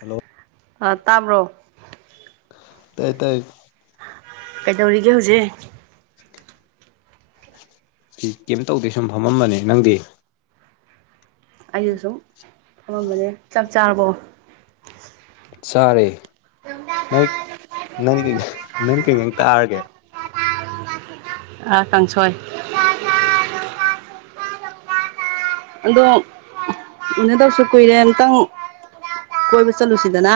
hello ꯑꯥ ꯇꯥꯕ꯭ꯔꯣ ꯇꯥꯏ ꯇꯥꯏ ꯀꯩꯗꯧꯔꯤꯒꯦ ꯍꯧꯖꯤꯛ ꯀꯩꯝ ꯇꯧꯗꯦ ꯁꯨꯝ ꯐꯝꯃꯝꯕꯅꯦ ꯅꯪꯗꯤ ꯑꯩꯁꯨ ꯁꯨꯝ ꯐꯝꯃꯝꯕꯅꯦ ꯆꯥꯛ ꯆꯥꯔꯕꯣ ꯆꯥꯔꯦ ꯅꯪ ꯅꯪ ꯅꯪ ꯅꯪꯗꯤ ꯀꯩ ꯌꯦꯟꯁꯥꯡ ꯆꯥꯔꯒꯦ ꯑ ꯀꯥꯡꯁꯣꯏ ꯑꯗꯣ ꯎꯅꯗꯕꯁꯨ ꯀꯨꯏꯔꯦ ꯑꯝꯇꯪ ꯀꯣꯏꯕ ꯆꯠꯂꯨꯁꯤꯗꯅ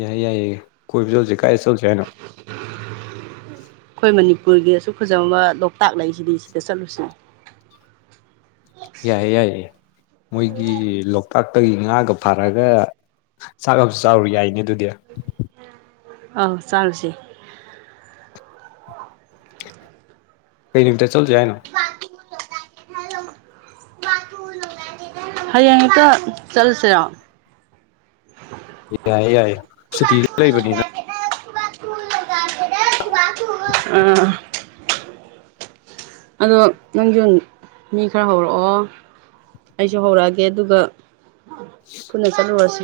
ꯌꯥꯏꯌꯦ ꯌꯥꯏꯌꯦ ꯀꯣꯏꯕ ꯆꯠꯂꯨꯁꯦ ꯀꯥꯏꯗ ꯆꯠꯂꯨꯁꯦ ꯍꯥꯏꯅꯣ ꯑꯩꯈꯣꯏ ꯃꯅꯤꯄꯨꯔꯒꯤ ꯑꯁꯨꯛ ꯐꯖꯔꯑ ꯂꯣꯛꯇꯥꯛ ꯂꯩꯁꯤꯗꯤ ꯁꯤꯗ ꯆꯠꯂꯨꯁꯤ ꯌꯥꯏꯌꯦ ꯌꯥꯏꯌꯦ ꯃꯣꯏꯒꯤ ꯂꯣꯛꯇꯥꯛꯇꯒꯤ ꯉꯥꯒ ꯐꯥꯔꯒ ꯆꯥꯛ ꯑꯃ ꯆꯥꯔꯨ ꯌꯥꯏꯅꯦ ꯑꯗꯨꯗꯤ ꯑꯥꯎ ꯆꯥꯔꯨꯁꯦ ꯀꯩ ꯅꯨꯃꯤꯠꯇ ꯆꯠꯂꯨꯁꯤ ꯍꯥꯏꯅꯣ ꯍꯌꯦꯡ ꯍꯦꯛꯇ ꯆꯠꯂꯁꯤꯔꯣ ꯌꯥꯏꯌꯦ ꯌꯥꯏꯌꯦ ꯁꯨꯇꯤꯁꯨ ꯂꯩꯕꯅꯤꯅ ꯎꯝ ꯑꯗꯣ ꯅꯪꯁꯨ ꯃꯤ ꯈꯔ ꯍꯧꯔꯛꯑꯣ ꯑꯩꯁꯨ ꯍꯧꯔꯛꯑꯒꯦ ꯑꯗꯨꯒ ꯄꯨꯟꯅ ꯆꯠꯂꯨꯔꯁꯤ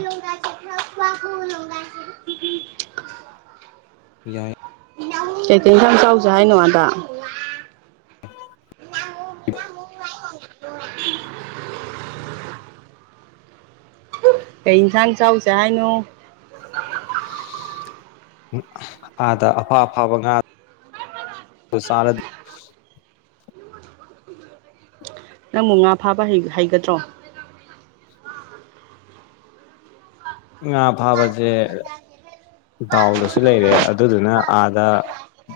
ꯌꯥꯏ ꯀꯩꯀꯩ ꯏꯟꯁꯥꯡ ꯆꯥꯎꯁꯦ ꯍꯥꯏꯅꯣ ꯑꯗ [inaudible] ꯄ [inaudible] ꯀꯩ ꯌꯦꯟꯁꯥꯡ ꯆꯥꯎꯁꯦ ꯍꯥꯏꯅꯣ ꯑꯥꯗ ꯑꯐ ꯑꯐꯥꯕ ꯉꯥ ꯆꯥꯔꯗꯤ ꯅꯪꯕꯨ ꯉꯥ ꯐꯥꯕ ꯍꯩꯒꯗ꯭ꯔꯣ ꯉꯥ ꯐꯥꯕꯁꯦ ꯗꯥꯎꯗꯁꯨ ꯂꯩꯔꯦ ꯑꯗꯨꯗꯨꯅ ꯑꯥꯗ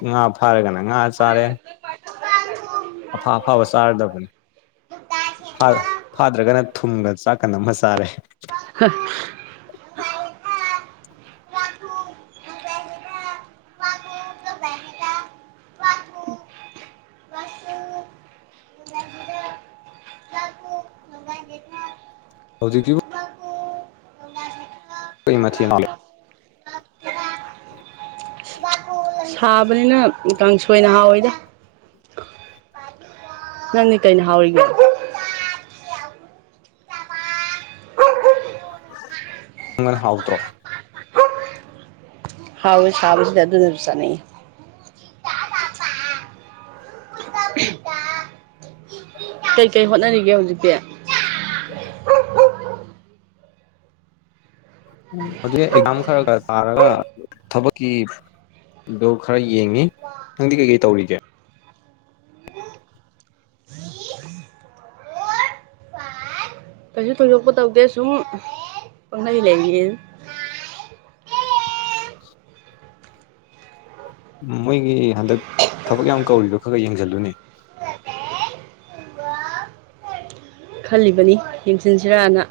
ꯉꯥ ꯐꯥꯔꯒꯅ ꯉꯥ ꯆꯥꯔꯦ ꯄ [inaudible] ꯑꯐꯥ ꯑꯐꯥꯕ ꯆꯥꯔꯗꯕꯅꯤ ꯐꯥꯗ꯭ꯔꯒꯅ ꯊꯨꯝꯒ ꯆꯥꯛꯀ ꯅꯥꯝꯃꯥ ꯆꯥꯔꯦ ꯍ [inaudible] ꯍꯧꯖꯤꯛꯁꯤꯕꯨ ꯀꯩ ꯃꯥꯊꯦꯜꯅꯣ ꯁꯥꯕꯅꯤꯅ ꯀꯥꯡꯁꯣꯏꯅ ꯍꯥꯎꯋꯤꯗ ꯅꯪꯗꯤ ꯀꯩꯅ ꯍꯥꯎꯔꯤꯒꯦ [unintelligible] ꯍꯧꯇ꯭ꯔꯣ ꯍꯥꯎꯋꯤ ꯁꯕꯥꯁꯤꯗ ꯑꯗꯨꯗꯨꯅ ꯆꯥꯅꯤꯡꯉꯤ ꯀꯩ ꯀꯩ ꯍꯣꯠꯅꯔꯤꯒꯦ ꯍꯧꯖꯤꯛꯇꯤ ꯎꯝ ꯍꯧꯖꯤꯛ ꯑꯦꯛꯖꯥꯝ ꯈꯔ ꯈꯔ ꯇꯥꯔꯒ ꯊꯕꯛꯀꯤ ꯑꯗꯣ ꯈꯔ ꯌꯦꯡꯉꯤ ꯈꯪꯗꯤ ꯀꯩꯀꯩ ꯇꯧꯔꯤꯒꯦ ꯀꯩꯁꯨ ꯊꯣꯏꯗꯣꯛꯄ ꯇꯧꯗꯦ ꯁꯨꯝ ꯄꯪꯂꯩ ꯂꯩꯔꯤ ꯃꯣꯏꯒꯤ ꯍꯟꯗꯛ ꯊꯕꯛ ꯌꯥꯝ ꯀꯧꯔꯤꯗꯣ ꯈꯔ ꯈꯔ ꯌꯦꯡꯁꯤꯜꯂꯨꯅꯦ ꯈꯜꯂꯤꯕꯅꯤ ꯌꯦꯡꯁꯤꯟꯁꯤꯔꯅ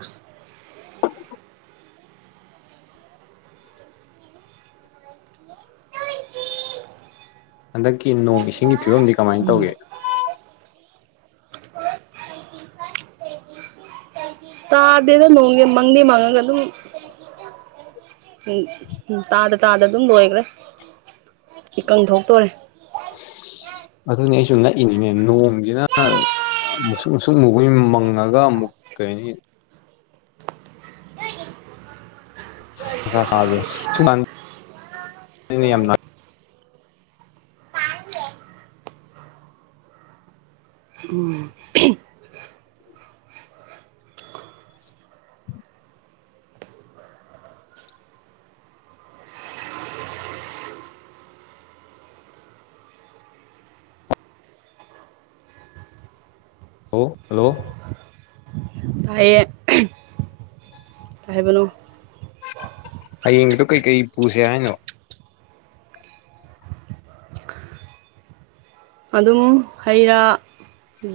ꯍꯟꯗꯛꯀꯤ ꯅꯣꯡ ꯏꯁꯤꯡꯒꯤ ꯐꯤꯕꯝꯗꯤ ꯀꯃꯥꯏꯅ ꯎꯝ ꯇꯧꯒꯦ ꯇꯥꯗꯦꯗ ꯅꯣꯡꯁꯦ ꯃꯪꯗꯤ ꯃꯪꯉꯒ ꯑꯗꯨꯝ ꯎꯝ ꯎꯝ ꯇꯥꯗ ꯇꯥꯗ ꯑꯗꯨꯝ ꯂꯣꯏꯈ꯭ꯔꯦ ꯏꯀꯪ ꯊꯣꯛꯇꯣꯔꯦ ꯑꯗꯨꯅꯦ ꯑꯩꯁꯨ ꯉꯛꯏꯅꯤꯅꯦ ꯅꯣꯡꯁꯤꯅ ꯃꯨꯁꯨꯛ ꯃꯨꯁꯨꯛ ꯃꯨꯕꯩ ꯃꯪꯉꯒ ꯑꯃꯨꯛ ꯀꯩ ꯍꯥꯢꯅꯤ ꯅꯨꯡꯁꯥ ꯁꯕꯥꯁꯤ [unintelligible] [unintelligible] ꯎꯝ [inaudible] ꯍꯜꯂꯣ ꯍꯜꯂꯣ ꯇꯥꯢꯌꯦ ꯀꯩ ꯍꯥꯏꯕꯅꯣ ꯍꯌꯦꯡꯒꯤꯗꯣ ꯀꯩꯀꯩ ꯄꯨꯁꯦ ꯍꯥꯏꯅꯣ ꯑꯗꯨꯝ ꯍꯩ ꯔꯥ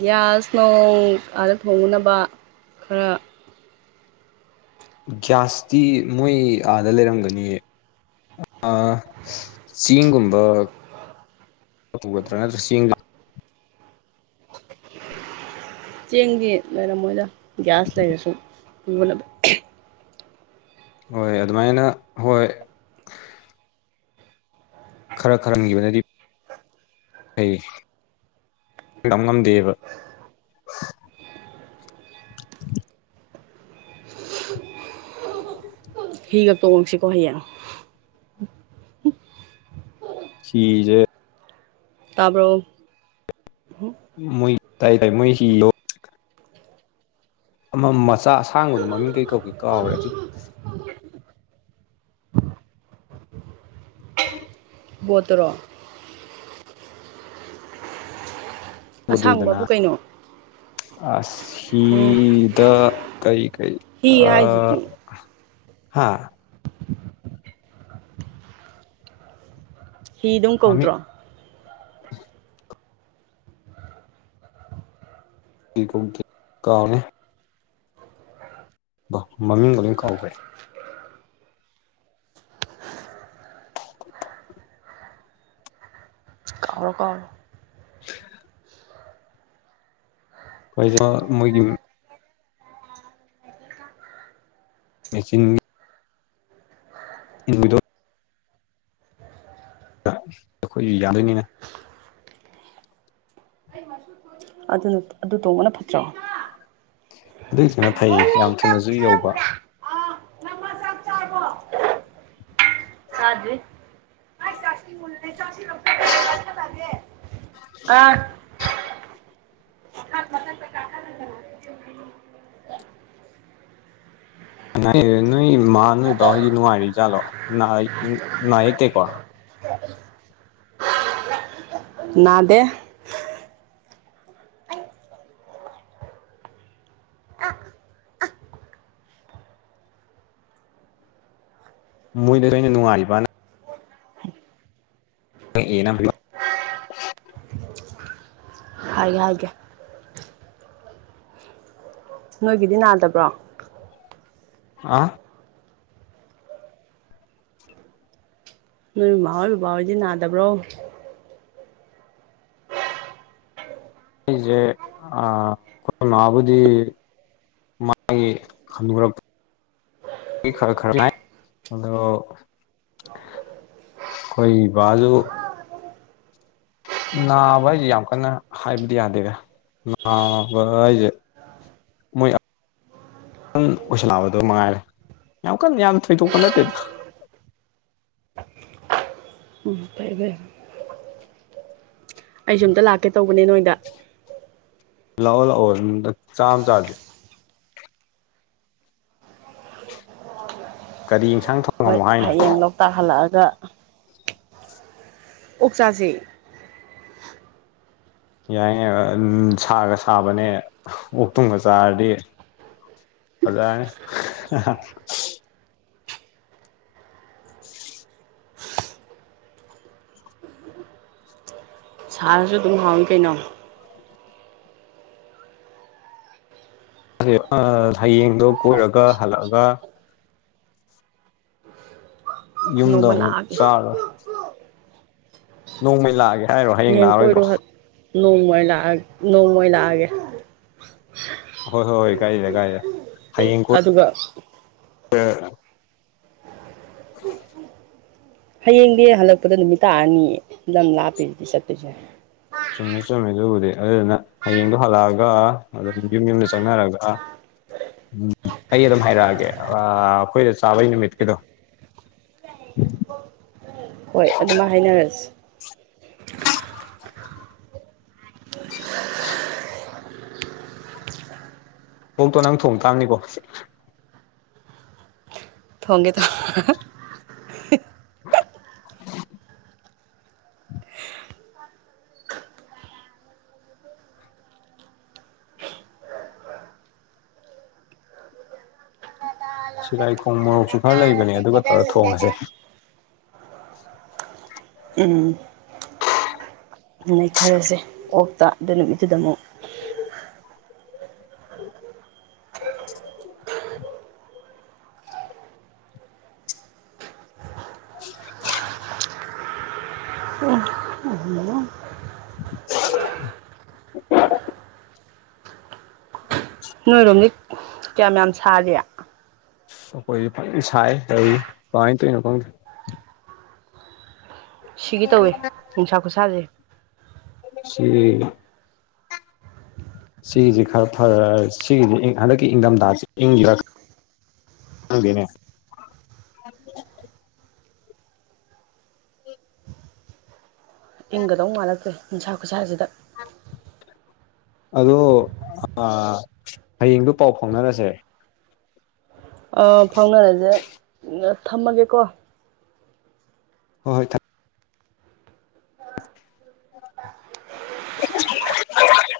ꯒ꯭ꯌꯥꯁ ꯅꯣꯡ ꯑꯥꯗ ꯊꯣꯡꯉꯨꯅꯕ ꯈꯔ ꯒ꯭ꯌꯥꯁꯇꯤ ꯃꯣꯏ ꯑꯥꯗ ꯂꯩꯔꯝꯒꯅꯤꯌꯦ ꯆꯦꯡꯒꯨꯝꯕ ꯄꯨꯒꯗ꯭ꯔꯥ ꯅꯠꯇ꯭ꯔꯥ ꯆꯦꯡꯒ ꯆꯦꯡꯗꯤ ꯂꯩꯔꯝꯃꯣꯏꯗ ꯒ꯭ꯌꯥꯁ ꯂꯩꯔꯁꯨ ꯄꯨꯕꯅ ꯍꯣꯏ ꯑꯗꯨꯃꯥꯏꯅ ꯍꯣꯏ ꯈꯔ ꯈꯔ ꯍꯟꯈꯤꯕꯅꯗꯤ ꯐꯩ ꯇꯝ ꯉꯝꯗꯦꯕ ꯍꯤꯒ ꯇꯣꯡꯁꯤꯀꯣ ꯍꯌꯦꯡ ꯍꯤꯖꯦ ꯇꯥꯕ꯭ꯔꯣ ꯃꯣꯏ ꯇꯥꯏ ꯇꯥꯏ ꯃꯣꯏ ꯍꯤꯗꯣ ꯑꯃ ꯃꯆꯥ ꯑꯁꯥꯡꯕꯗꯣ ꯃꯃꯤꯡ ꯀꯩ ꯀꯧꯀꯦ ꯀꯥꯎꯈ꯭ꯔꯦ ꯑꯗꯨ [inaudible] ꯄꯣꯠꯇꯨꯔꯣ ꯇꯧꯕꯗꯨꯗꯅ ꯑꯁꯥꯡꯕꯕꯨ ꯀꯩꯅꯣ ꯑꯁ ꯎꯝ ꯍꯤꯗ ꯀꯩ ꯀꯩ ꯍꯤ ꯍꯥꯏꯖꯇꯤ ꯍꯥꯥ ꯍꯤ ꯑꯗꯨꯝ ꯃꯃꯤꯡ ꯀꯧꯗ꯭ꯔꯣ ꯍꯤ ꯀꯧꯗꯦ ꯀꯧꯔꯦ ꯃꯃꯤꯡꯒ ꯂꯣꯏ ꯀꯥꯎꯈ꯭ꯔꯦ ꯀꯥꯎꯔꯦ ꯀꯥꯎꯔꯦ [inaudible] [unintelligible] ꯃꯣꯏꯒꯤ ꯃꯤꯡ ꯃꯦꯆꯤꯟ ꯎꯗꯣ [unintelligible] ꯑꯩꯈꯣꯏꯁꯨ ꯌꯥꯗꯣꯏꯅꯤꯅ [unintelligible] ꯑꯗꯨꯅ ꯑꯗꯨ ꯇꯣꯡꯕꯅ ꯐꯠꯇ꯭ꯔꯣ ꯑꯗꯨꯏꯗꯨꯅ ꯐꯩꯌꯦ ꯌꯥꯝ ꯊꯨꯅꯁꯨ ꯌꯧꯕ ꯆꯥꯛ ꯆꯥꯔꯕꯣ [inaudible] ꯑꯥ ꯍ ꯃꯊ ꯄ ꯀꯥ [unintelligible] ꯅꯣꯏ ꯏꯃꯥ ꯅꯣꯏꯗꯥꯎ ꯅꯨꯡꯉꯥꯢꯖꯠꯂꯣ ꯅꯨꯡꯉꯥꯏꯔꯤ ꯖꯥꯠꯂꯣ ꯅꯥ ꯅꯥ ꯌꯦꯛꯇꯦꯀꯣ ꯎ [inaudible] ꯅꯥꯗꯦ ꯃꯣꯏꯗ ꯑꯩꯅ ꯅꯨꯡꯉꯥꯏꯔꯤꯕ ꯅ [unintelligible] ꯑꯩ ꯍꯥꯏꯒꯦ ꯅꯣꯏꯒꯤꯗꯤ ꯅꯥꯗꯕ꯭ꯔꯣ ꯍꯥ ꯅꯣꯏ ꯃꯃꯥ ꯍꯣꯏ ꯕꯕꯥ ꯍꯣꯏꯗꯤ ꯅꯥꯗꯕ꯭ꯔꯣ ꯑꯩꯈꯣꯢꯁꯦ ꯑ ꯑꯩꯈꯣꯏ ꯃꯥꯕꯨꯗꯤ ꯃꯥꯒꯤ ꯍꯥꯟꯅꯨꯔꯛ ꯈꯔ ꯈꯔ ꯅꯥꯢ ꯑꯗꯣ ꯈꯣꯏ ꯕꯥꯖꯨ ꯅꯥꯕ ꯍꯥꯏꯖꯦ ꯌꯥꯝ ꯀꯟꯅ ꯍꯥꯏꯕꯗꯤ ꯌꯥꯗꯦꯗ ꯅꯥꯕ ꯍꯥꯏꯖꯦ ꯃꯣꯏ ꯁꯨꯝ ꯑꯣꯏꯁꯜꯂꯛꯑꯕꯗꯣ ꯃꯉꯥꯏꯔꯦ ꯌꯥꯝ ꯀꯟꯅ ꯌꯥꯝ ꯊꯣꯏꯗꯣꯛꯄ ꯅꯠꯇꯦꯗ ꯎꯝ ꯐꯩ ꯐꯩ ꯑꯩꯁꯨ ꯑꯝꯇ ꯂꯥꯛꯀꯦ ꯇꯧꯕꯅꯦ ꯅꯣꯏꯗ ꯂꯥꯛꯑꯣ ꯂꯥꯛꯑꯣ ꯆꯥꯛ ꯑꯝ ꯆꯥꯖꯦ ꯀꯔꯤ ꯌꯟꯁꯥꯡ ꯊꯣꯛ ꯍꯣꯏ ꯍꯌꯦꯡ ꯂꯣꯛꯇꯥꯛ ꯍꯜꯂꯛꯑꯒ ꯑꯣꯛ ꯆꯥꯥꯖꯦ ꯌꯥꯏ [unintelligible] ꯎꯝ ꯁꯥꯒ ꯁꯥꯕꯅꯦ ꯑꯣꯛ ꯇꯨꯝꯒ ꯆꯥꯔꯗꯤ ꯑꯗꯥꯏꯅ ꯁꯥꯔꯁꯨ ꯑꯗꯨꯝ ꯍꯥꯎꯏ ꯀꯩꯅꯣ ꯑꯥ ꯍꯌꯦꯡꯗꯣ ꯀꯣꯏꯔꯒ ꯍꯜꯂꯛꯑꯦ ꯌꯨꯝꯗ ꯅꯣꯡꯃ ꯑꯃꯨꯛ ꯂꯥꯛꯑꯒꯦ ꯆꯕꯥ ꯅꯣꯡꯃꯥꯒꯤ ꯑꯥꯛꯑꯒꯦ ꯍꯌꯦꯡ ꯀꯣꯏꯔꯣ ꯅꯣꯡꯃ ꯑꯣꯢꯅ ꯅꯣꯡꯃ ꯂꯥꯛꯑꯒꯦ ꯍꯣꯏ ꯍꯣꯏ ꯍꯣꯏ ꯀꯥꯏꯗꯦꯗ ꯀꯥꯏꯗꯦꯗ ꯍꯌꯦꯡ ꯀꯣꯏ ꯑꯗꯨꯒ [unintelligible] ꯍꯥꯌꯦꯡꯗꯤ ꯍꯜꯂꯛꯄꯗ ꯅꯨꯃꯤꯠ ꯇꯥꯔꯅꯤ ꯂꯝ ꯂꯥꯞꯄꯤ ꯆꯠꯇꯣꯏꯁꯦ ꯆꯨꯝꯃꯦ ꯆꯨꯝꯃꯦ ꯑꯗꯨꯕꯨꯗꯤ ꯑꯗꯨꯗꯨꯅ ꯍꯌꯦꯡꯗꯣ ꯍꯜꯂꯛꯑꯒ ꯑꯗꯨꯝ ꯌꯨꯝ ꯌꯨꯝꯗ ꯆꯪꯅꯔꯒ ꯎꯝ ꯑꯩ ꯑꯗꯨꯝ ꯍꯥꯏꯔꯛꯑꯒꯦ ꯑꯩꯈꯣꯏꯗ ꯆꯥꯕꯩ ꯅꯨꯃꯤꯠꯀꯤꯗꯣ ꯌꯥ [inaudible] ꯍꯣꯏ ꯑꯗꯨꯃꯥꯏ ꯍꯥꯏꯅꯔꯁꯤ ꯑꯣꯛꯇꯣ ꯅꯪ ꯊꯣꯡ ꯇꯥꯕꯅꯤꯀꯣ ꯊꯣꯡꯒꯦ ꯊꯣꯡꯒꯦ [inaudible] ꯁꯤꯔꯥꯏꯈꯣꯡ ꯃꯣꯔꯣꯛꯁꯨ ꯈꯔ ꯂꯩꯕꯅꯦ ꯑꯗꯨꯒ ꯇꯧꯔ ꯊꯣꯡꯉꯁꯦ ꯎꯝ ꯅꯩꯊꯔꯁꯦ ꯑꯣꯛꯇ ꯑꯗꯨ ꯅꯨꯃꯤꯠꯇꯨꯗ ꯑꯃꯨꯛ ꯑ [inaudible] [unintelligible] [inaudible] [inaudible] ꯅꯣꯏꯔꯣꯝꯗꯤ ꯀꯌꯥꯝ ꯌꯥꯝ ꯁꯥꯔꯤ ꯑꯈꯣꯏꯗꯤ ꯐꯖꯅ ꯁꯥꯏ ꯇꯧꯏꯔꯁꯤ ꯀꯃꯥꯏꯅ ꯇꯧꯔꯤꯅꯣ ꯈꯪꯗꯦ ꯁꯤꯒꯤ ꯇꯧꯋꯤ ꯅꯨꯡꯁꯥ ꯈꯨꯁꯥꯁꯦ ꯁꯤꯗꯤ ꯁꯤꯒꯤꯁꯤ ꯈꯔ ꯐꯔ ꯁꯤꯒꯤꯁꯤ ꯍꯟꯗꯛꯀꯤ ꯏꯪꯊꯝꯊꯥꯁꯤ ꯏꯪ ꯈꯪꯗꯦꯅꯦ ꯏꯪꯒꯗꯧ ꯃꯥꯜꯂꯛꯇ꯭ꯔꯦ ꯅꯨꯡꯁꯥ ꯈꯨꯠꯁꯥꯁꯤꯗ ꯑꯗꯣ ꯑꯥ ꯍꯌꯦꯡꯗꯣ ꯄꯥꯎ ꯐꯥꯎꯅꯔꯁꯦ ꯑꯥ ꯐꯥꯎꯅꯔꯁꯦ ꯊꯝꯃꯒꯦꯀꯣ ꯍꯣꯏ ꯍꯣꯢ ꯊꯝ [inaudible]